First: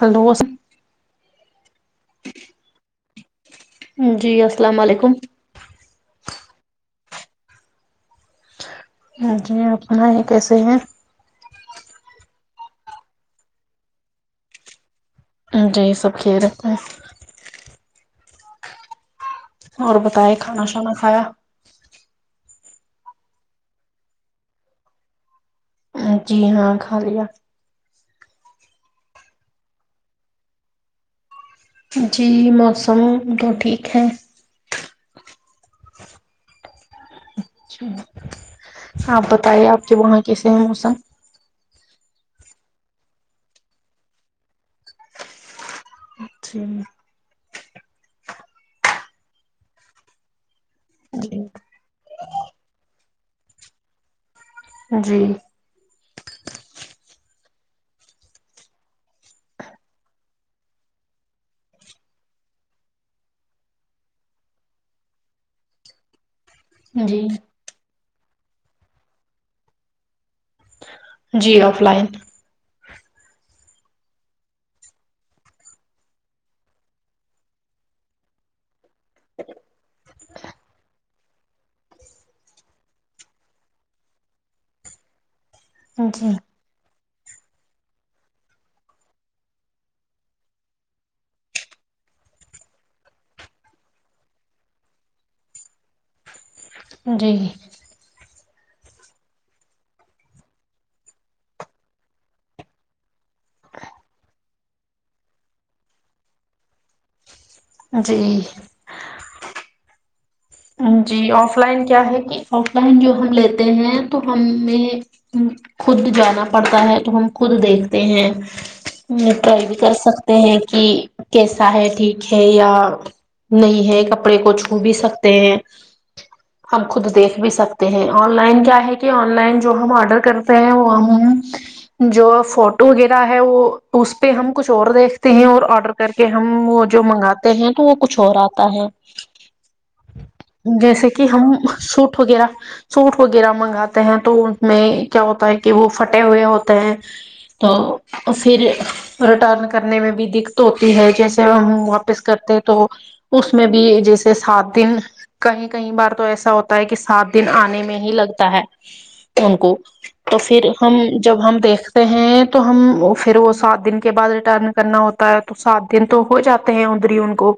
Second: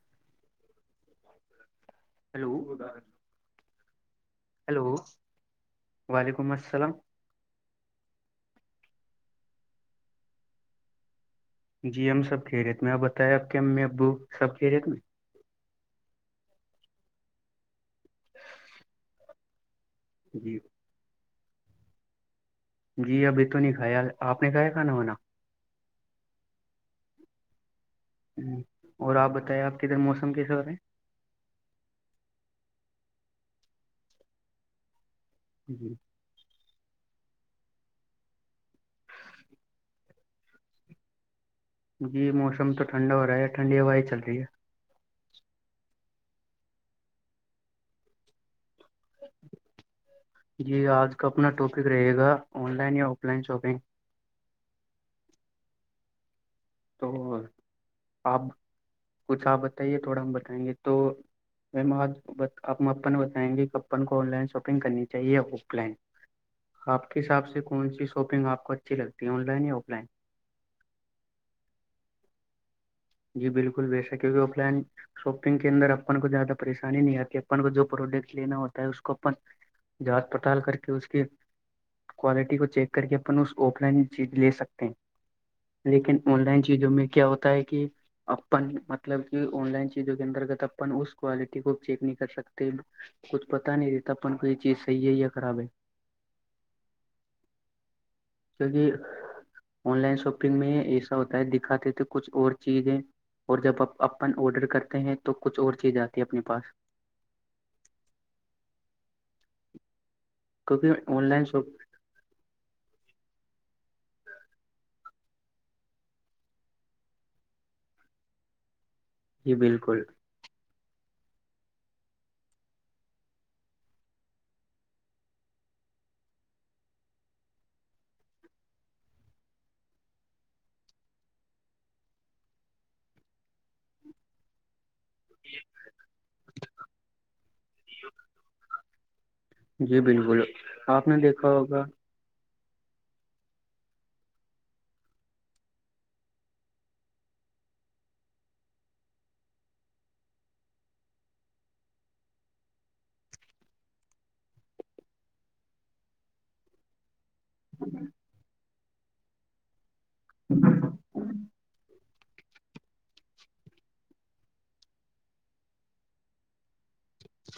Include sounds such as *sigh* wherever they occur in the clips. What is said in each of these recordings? hello hello جی السلام hello علیکم وعلیکم السلام جی اپنا یہ کیسے ہیں جی ہم سب کھیرییت میں آپ بتائیں آپ کے امی ابو سب کھیرییت میں جی سب ک رہتے ہیں تو اور بتائے کھانا شانا کھایا جی ابھی تو نہیں خیال آپ نے کہیا کھانا ہونا جی ہاں کھا لیا اور آپ بتائے آپ کدھر موسم کیسے بارے ہیں جی موسم تو ٹھیک ہے جی اچھا آپ بتائیے آپ کے وہاں کیسے ہیں موسم جی موسم تو ٹھنڈا ہو رہا ہے ٹھنڈی ہوائ چل رہی ہے اچری میں جی آج کا جی اپنا ٹاپک رہے گا آن لائن یا آف لائن شاپنگ جی تو آپ کچھ آپ بتائیے تھوڑا ہم بتائیں گے تو میم آج آپپن بتائیں گے کہ کپن کو آن لائن شاپنگ کرنی چاہیے آف لائن آپ کے جی حساب سے کون سی شاپنگ آپ کو اچھی لگتی آن لائن یا آف لائن جی آف لائن جی بالکل بےسک کیوںکہ آف لائن شاپنگ کے اندر اپن کو زیادہ پریشانی نہیں آتی اپن کو جو پروڈکٹ لینا ہوتا ہے اس کو اپن جانچ پڑتال کر کے اس کی کوالٹی کو چیک کر کے اپن اس آف لائن چیز لے سکتے ہیں لیکن جی آن لائن چیزوں میں کیا ہوتا ہے کہ اپن مطلب کہ آن لائن چیزوں کے انترگت اپن اس کوالٹی کو چیک نہیں کر سکتے کچھ پتا نہیں رہتا اپن کوئی چیز صحیح ہے یا خراب ہے جی کیونکہ آن لائن شاپنگ میں ایسا ہوتا ہے دکھاتے تھے کچھ اور چیزیں اور جب آ اپن آڈر کرتے ہیں تو کچھ اور چیز آتی ہے اپنے پاس جی کیونکہ جی آن آف شاپ لائن کیا ہے کہ آف لائن جو ہم لیتے ہیں تو ہمیں خود جانا پڑتا ہے تو ہم خود دیکھتے ہیں ہ جی پرائی بھی کر بالکل سکتے ہیں کہ کیسا ہے ٹھیک ہے یا نہیں ہے کپڑے کو چھو بھی سک ت *unintelligible* *inaudible* ہم خود دیکھ بھی سکتے ہیں آن لائن کیا ہے کہ آن لائن جو ہم آرڈر کر وہ ہم جو فوٹو وغیرہ ہے وہ اس پہ ہم کچھ اور دیکھ ہیں اور آڈر کر کے ہم وہ جو منگاتے ہیں تو وہ کچھ اور آتا ہے جی بالکل آپ جیسے نے کہ ہم دیکھا ہوگا سوٹ وغیرہ سوٹ وغیرہ منگاتے ہیں تو ان میں کیا ہوتا ہے کہ وہ پھٹے ہوئے ہوتے ہیں تو *unintelligible* *inaudible* پھر ریٹرن کرنے میں بھی دقت ہوتی ہے جیسے ہم واپس کرتے تو اس میں بھی جیسے ساد س دن کہیں کہیں بار تو ایسا ہوتا ہے کہ سات دن آنے میں ہی لگتا ہے ان کو تو پھر ہم جب ہم دیکھ *inaudible* تو ہم پھر وہ سات دن کے بعد ریٹرن کرنا ہوتا ہے تو سات دن تو ہو جاتے ہیں ان ان کو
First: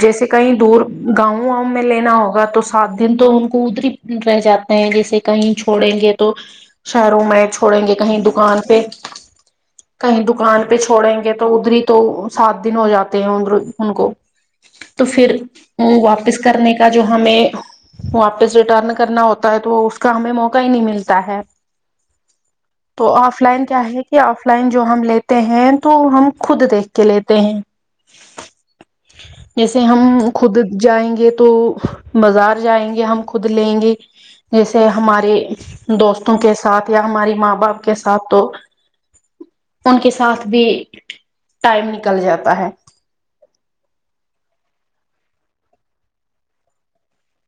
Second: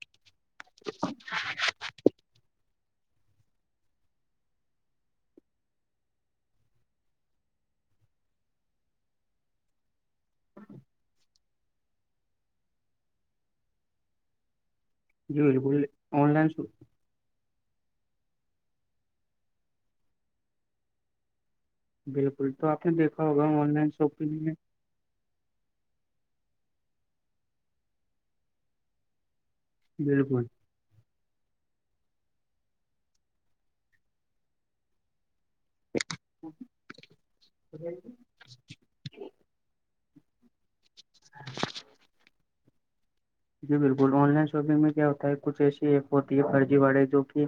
جیسے کہیں دور گاؤں واؤں میں لینا ہوگا تو سات دن تو ان کو ادری رہ جاتے ہیں جیسے کہیں چھوڑیں گے تو شہروں میں چھوڑیں گے کہیں دکان پہ *inaudible* کہیں دکان پہ چھوڑیں گے تو ادھر ہی تو سات دن ہو جاتے ہیں ادھر ان کو تو پھر جی بالکل وہ آن واپس لائن کرنے کا جو ہمیں واپس ریٹرن کرنا ہوتا ہے تو وہ اس کا ہمیں موقع ہی نہیں ملتا ہے بالکل آپ نے تو دیکھا آف ہوگا لائن آن کیا ہے کہ شاپنگ آف میں لائن جو ہم لیتے ہیں تو ہم خود دیکھ کے لیتے ہیں جیسے ہم خود بالکل جائیں گے تو بازار جائیں گے ہم خود لیں گے جیسے ہمارے دوستوں کے ساتھ یا ہماری ماں باپ کے ساتھ تو ان کے ساتھ بھی ٹائم نکل جاتا ہے جی بالکل آن لائن شاپنگ میں کیا ہوتا ہے کچھ ایسی ایپ ہوتی ہے فرضی والے جو کہ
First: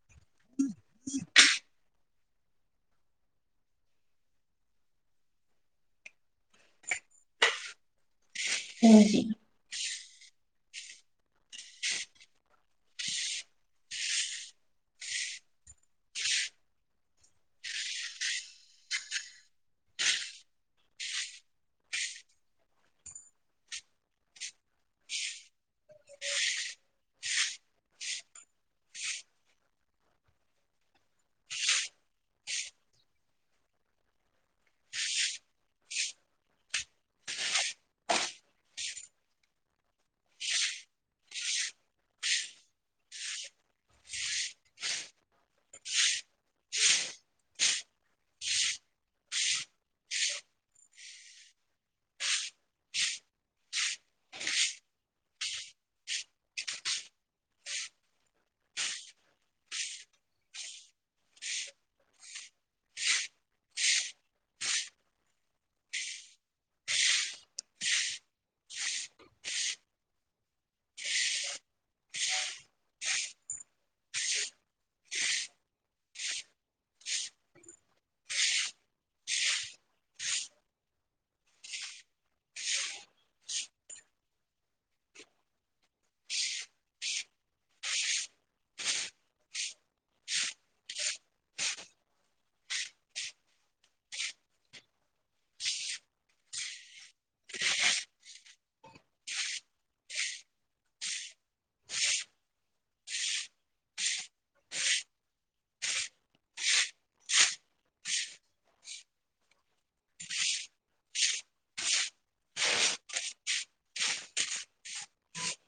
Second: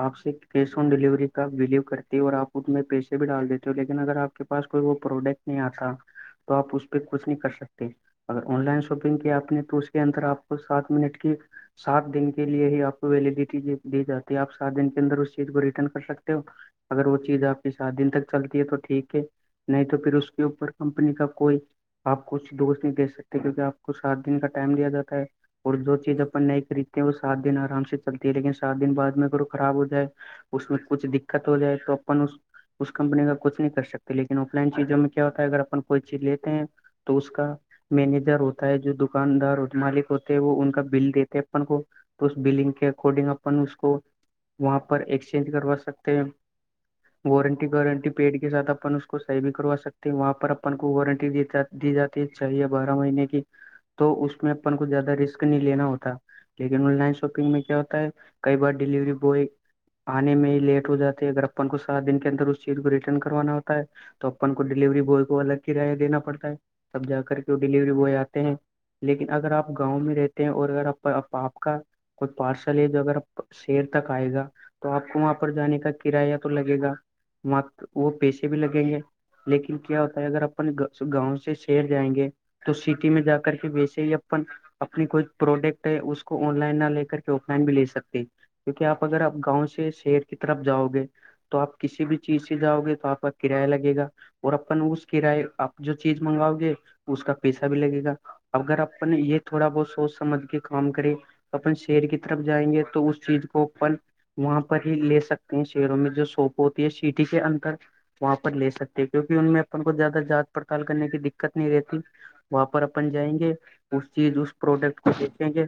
آپ سے کیش آن ڈیلیوری کا بلیو کرتی ہے اور آپ اس میں پیسے بھی ڈال دیتے ہ لیکن اگر آپ کے پاس کوئی وہ پروڈکٹ نہیں آتا تو آپ اس پہ کچھ نہیں کر سکتے اگر آن لائن شاپنگ جی کیا آپ نے تو اس کے اندر آپ کو سات منٹ کی سات دن کے لیے ہی آپ کو ویلیڈیٹی دی جاتی ہے آپ سات دن کے اندر اس چیز کو ریٹرن کر سکتے ہو اگر وہ چیز آپ کے سات دن تک چلتی ہے تو ٹھیک ہے نہیں تو پھر اس کے اوپر کمپنی کا کوئی آپ کچھ دوست نہیں دیکھ سکتے کرک آپ کو سات دن کا ٹائم دیا جاتا ہے اور جو چیز اپن نہیں خریدتے ہیں وہ سات دن آرام سے چلتی ہے لیکن سات دن بعد میں ا خراب ہو جائے اس میں کچھ دقت ہو جائے تو اپن اس کمپنی کا کچ نہیں کر سکتے لیکن آف لائن چیزوں میں کیا ہوتا ہے اگر اپن کوئی چیز لیتے ہیں تو اس کا مینیجر ہوتا ہے جو دکاندار مالک ہوتے ہیں وہ ان کا بل دیتے اپن کو تو اس بلنگ کے اکارڈنگ اپن اس کو وہاں پر ایکسچینج کروا سکتے ہیں وارنٹی وارنٹی پیڈ کے ساتھ اپن اس کو صحیح بھی کروا سکتے ہیں وہاں پر اپن کو وارنٹی دیات دی جاتی چاہیے بارہ مہینے کی تو اس میں اپن کوھ زیادہ رسک نہیں لینا ہوتا لیکن آن لائن شاپنگ میں کیا ہوتا ہے کئی بار ڈیلیوری بوائے آنے میں ہی لیٹ ہو جاتے اگر اپن کو سات دن کے اندر اس چیز کو ریٹرن کروانا ہوتا ہے تو اپن کو ڈیلیوری بوائے کو الگ کرایہ دینا پڑتا ہے تب جا کر کے وہ ڈیلیوری بوائے آتے ہیں لیکن اگر آپ گاؤں میں رہتے ہیں اور اگر آ آپ کا کچھ پارسل ہے جو اگر شیر تک آئے گا تو آپ کو وہاں پر جانے کا کرایہ تو لگے گا وہاں وہ پیسے بھی لگیں گے لیکن کیا ہوتا ہے اگر اپنے گاؤں سے شہر جائیں گے تو سٹی میں جا کر ویسے ہی اپن اپنی کوئی پروڈکٹ ہے اس کو آن لائن نہ لے کر کے آف لائن بھی لے سکتے کیونکہ آپ اگر گاؤں سے شہر کی طرف جاؤ گے تو آپ کسی بھی چیز سے جاؤ گے تو آپ کا کرایہ لگے گا اور اپن اس کراائے آپ جو چیز منگواؤ گے اس کا پیسہ بھی لگے گا اگر اپن یہ تھوڑا بہت سوچ سمجھ کے کام کرے اپن شیر کی طرف جائیں گے تو اس چیز کو پل وہاں پر ہی لے سکتے ہیں شہروں میں جو سوپ ہوتی ہے سٹی کے اندر وہاں پر لے سکتے کیونکہ ان میں اپن کو زیادہ جانچ پڑتال کرنے کی دقت نہیں رہتی وہاں پر اپن جائیں گے اس چیز اس پروڈکٹ کو دیکچیں گے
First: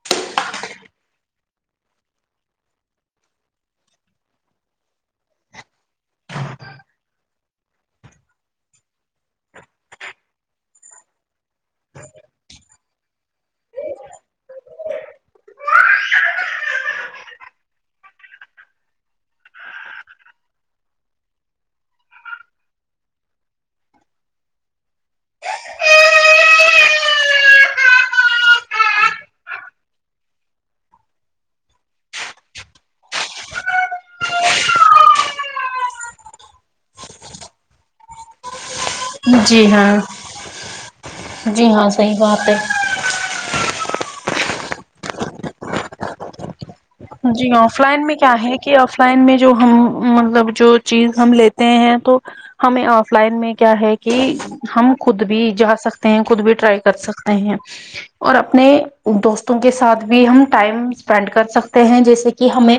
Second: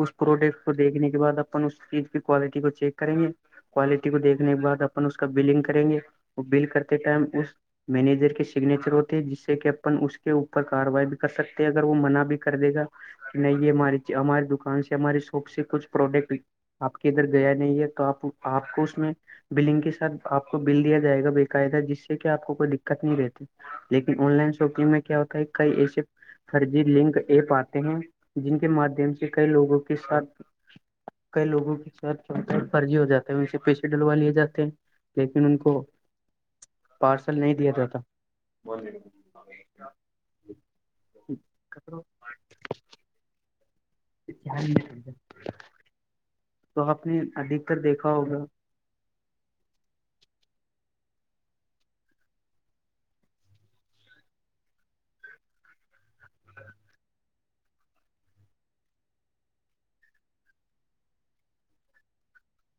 اس پروڈکٹ کو دیکھنے کے بعد اپن اس چیز کی کوالٹی کو چیک کریں گے کوالٹی کو دیکھنے کے بع اپن اس کا بلنگ کریں گے وہ بل کرتے ٹائم اس مینیجر کے سگنیچر ہوتے ہے جس سے کہ اپن اس کے اوپر کاروائی بھی کر سکتے اگر وہ منع بھی کر دے گا نہیں یہ ہماری ہماری دکان سے ہماری شاپ سے کچھ پروڈکٹ آپ کے ادھر گیا نہیں ہے تو آپ آپ کو اس میں بلنگ کے ساتھ آپ کو بل دیا جائے گا بےقاعدہ جس سے کہ آپ کو کوئی دقت نہیں رہتی لیکن آن لائن شاپنگ میں کیا ہوتا ہے کئی ایسے فرضی لنک ایپ آتے ہیں جن کے مادھیم سے کئی لوگوں کے ساتھ کئی لوگوں کے ساتھ فرضی ہو جاتا ہے ان سے پیسے ڈلوا لیے جاتے ہیں لیکن ان کو پارسل نہیں دیا جاتا جی ہاں جی ہاں صحیح بات ہے کیا ہی نہیں سھا جی آف لائن دیکھا میں کیا ہوگا ہے کہ آف لائن میں جو ہم مطلب جو چیز ہم لیتے ہیں تو ہمیں آف لائن میں کیا ہے کہ ہم خود بھی جا سکتے ہیں خود بھی ٹرائی کر سکتے ہیں اور اپنے دوستوں کے ساتھ بھی ہم ٹائم اسپینڈ کر سکتے ہیں جیسے کہ ہمیں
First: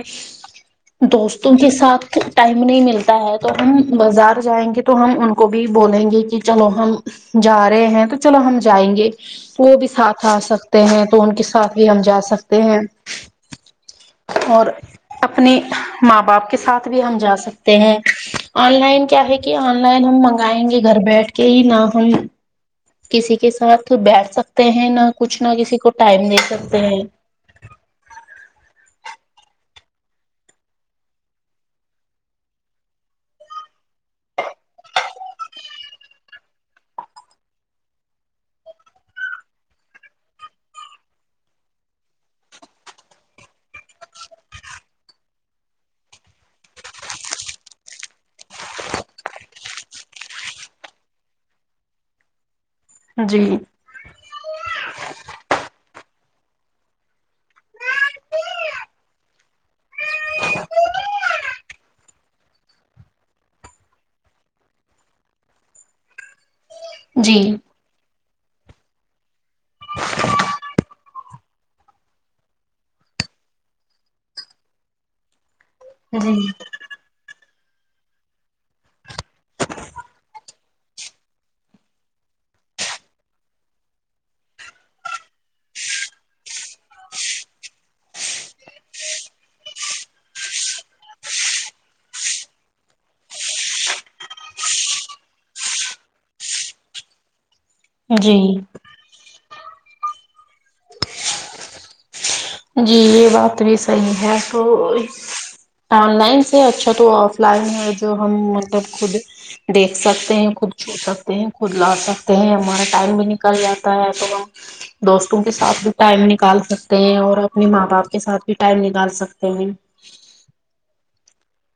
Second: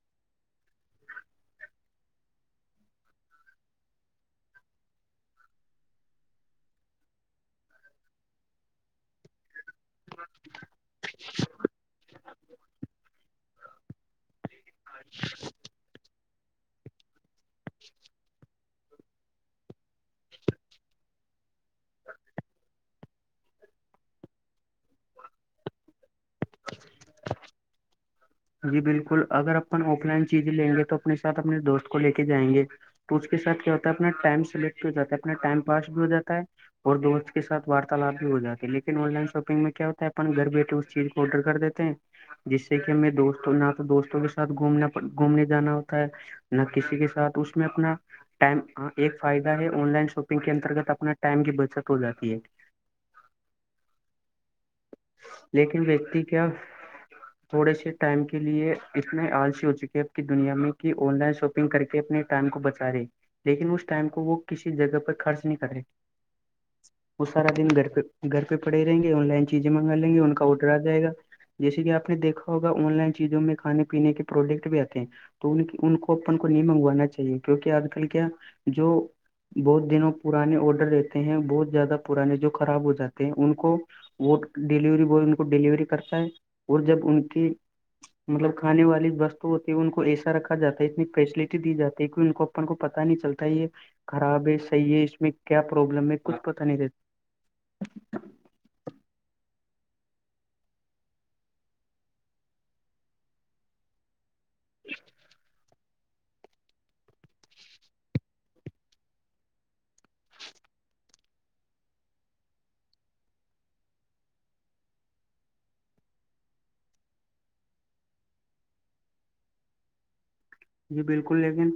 دوستوں کے ساتھ ٹائم نہیں ملتا ہے تو ہم بازار جائیں گے تو ہم ان کو بھی بولیں گے کہ چلو ہم جا رہے ہیں تو چلو ہم جائیں گے وہ بھی ساتھ آ سکتے ہیں تو ان کے ساتھ بھی ہم جا سکتے ہیں اور اپنی ماں باپ کے ساتھ بھی ہم جا سکتے ہیں آن لائن کیا ہے کہ آن لائن ہم منگائیں گے گھر بیٹھ کے ہی نہ ہم کسی کے ساتھ بیٹھ سکتے ہیں نہ کچھ نہ کسی کو ٹائم دے سکتے ہیں جی بالکل اگر اپن آف لائن چیزیں لیں گے تو اپنے ساتھ اپنے دوست کو لے کے جائیں گے تو اس کے ساتھ کیا ہوتا ہے اپنا ٹائم سلیکٹ بھی ہو جاتا ہے اپنا ٹائم پاس بھی ہو جاتا ہے اور دوست کے سات وارتالپ بھی ہو جاتے ہیں لیکن آن لائن شاپنگ میں کیا ہوتا ہے اپن گھر بیٹھے اس چیز آڈر کر دیتے ہیں جس سے کہ ہم دوستوں نہ تو دوستوں کے ساتھ گھومنا گھومنے جانا ہوتا ہے نہ کسی کے ساتھ اس میں اپنا ٹائم ایک فائدہ ہے آن لائن شاپنگ کے انترگت اپنا ٹائم کی بچت ہو جاتی ہے جی لیکن ویکتی کیا تھوڑے سے ٹائم کے لیے اتنے آلسی ہو چکی اب کی دنیا میں کہ آن لائن شاپنگ کر کے اپنے ٹائم کو بچا رہے لیکن اس ٹائم کو وہ کسی جگہ پر خرچ نہیں کر رہے وہ جی سارا دن گھر پہ گھر پہ پڑھے رہیں گے آن لائن چیزیں منگا لیں گے ان کا آڈر آ جائے گا جیسے کہ آپ نے دیکھا ہوگا آن لائن چیزوں میں کانے پینے کے پروڈکٹ بھی آتے ہیں تو ان ان کو جی اپن کو نہیں منگوانا چاہیے کیونکہ آج کل کیا جو بہت دنوں پرانے آڈر لیتے ہیں بہت زیادہ پرانے جو خراب ہو جاتے ہیں ان کو وہ ڈیلیوری بوائے ان کو ڈیلیوری کرتا ہے اور جب ان کی مطلب کھانے والی وستو ہوتی ہے ان کو ایسا رکھا جاتا ہے اتنی فیسلٹی دی جاتی ہے کہ ان کو کو پتا نہیں چلتا یہ خراب ہے صحیح ہے اس میں کیا پروابلم ہے کچھ پتا نہیں رہتا جی جی یہ بات بھی صحیح ہے تو آن لائن سے اچھا تو آف لائن ہے جو ہم مطلب خود دیکھ سکتے ہیں خود چھو سکتے ہیں خود لا سکتے ہیں ہمارا ٹائم بھی نکل جاتا ہے تو ہم دوستوں کے ساتھ بھی ٹائم نکال سکتے ہیں اور اب اپنے ماں باپ کے ساتھ بھی ٹائم نکال سکتے ہیں جی بالکل لیکن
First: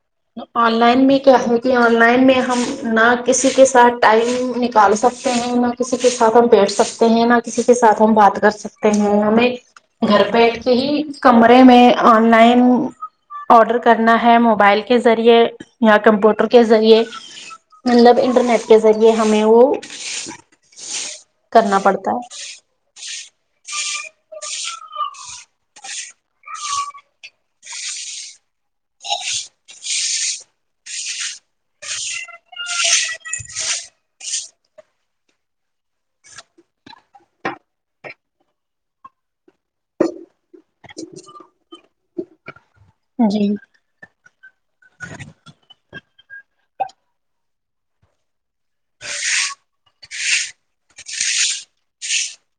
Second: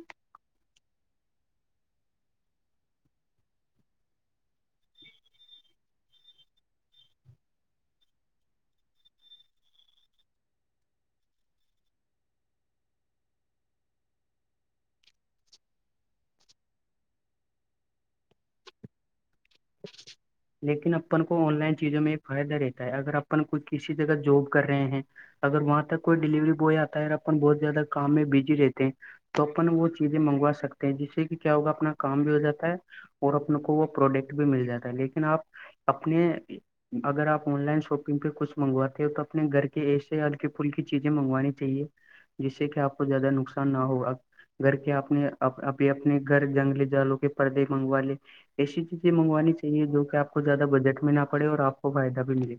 آن لائن میں کیا ہے کہ آن لائن میں ہم نہ کسی کے ساتھ ٹائم نکال سکتے ہیں نہ نہ کسی کے ساتھ ہم بیٹھ سکتے ہیں نہ کسی کے سھ ہم بات کر سکتے ہیں ہمیں گھر بیٹھ کے ہی کمرے میں آن لائن آڈر کرنا ہے موبائل کے ذریعے یا کمپیوٹر کے ذریعے مطلب انٹرنیٹ کے ذریعے ہمیں وہ لیکن اپن کو آن لائن کرنا چیزوں میں پڑتا ایک ہے فائدہ رہتا ہے اگر اپن کوئی کسی جگہ جاب کر رہے ہیں اگر وہاں تک کوئی ڈیلیوری بوائے آتا ہے اور اپن بہت زیادہ کام میں بزی رہتے ہیں تو اپن وہ چیزیں منگوا سکتے ہیں جس سے کہ کیا ہوگا اپنا کام بھی ہو جاتا ہے اور اپن کو وہ پروڈکٹ بھی مل جاتا ہے لیکن آپ اپنے اگر آپ آن لائن شاپنگ پہ کچھ منگواتے ہو تو اپنے گھر کے ایسےیا ہلکے پھل کی چیزیں منگوانی چاہیے جس سے کہ آپ کو زیادہ جی نقصان نہ ہوگا گھر کے اپنے ابھی اپنے گھر جنگلی جالوں کے پردے منگوا لیے ایسی چیزیں منگوانی چاہیے جو کہ آپ کو زیادہ بجٹ میں نہ پڑے اور آپ کو فائدہ بھی ملے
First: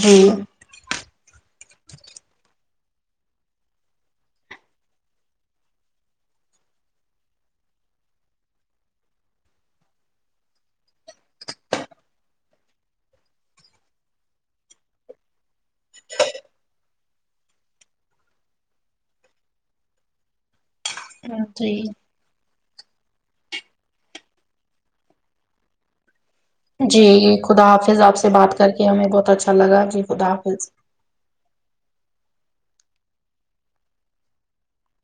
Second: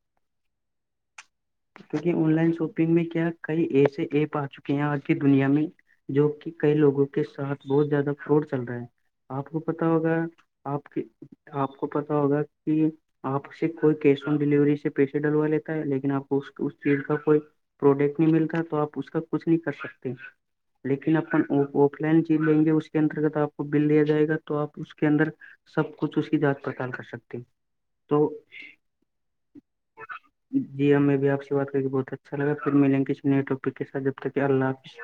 جی کیونکہ آن لائن شاپنگ میں کیا کئی ایسے ایپ آ چکے ہیں آج کی دنیا میں جو کہ کئی لوگوں کے ساتھ بہت زیادہ فراڈ چل رہا ہے آپ کو پت ہوگا آپ کے آپ کو پتا ہوگا کہ آپ سے کوئی کیش آن ڈیلیوری سے پیسے ڈلوا لیتا ہے لیکن آپ چیل کا کوئی پروڈکٹ نہیں ملتا تو آپ اس کا کچھ نہیں کر سکتے لیکن اپن ہاں جی آک لینڈ جیت لیں گے اس کی انترگت آپ کو بل دیا جائے گا تو آپ اس کے اندر سب کچھ اس کی جات جی خدا حافظ آپ سے بات کر کے ہمیں بہت اچھا لگا جی خدا حافظ جی ہمیں بھی آ سے بات کری گ بہت اچھا لگا پھر ملیں گے کسی نئے اپک کے سات جب تک کہ اللہ حافظ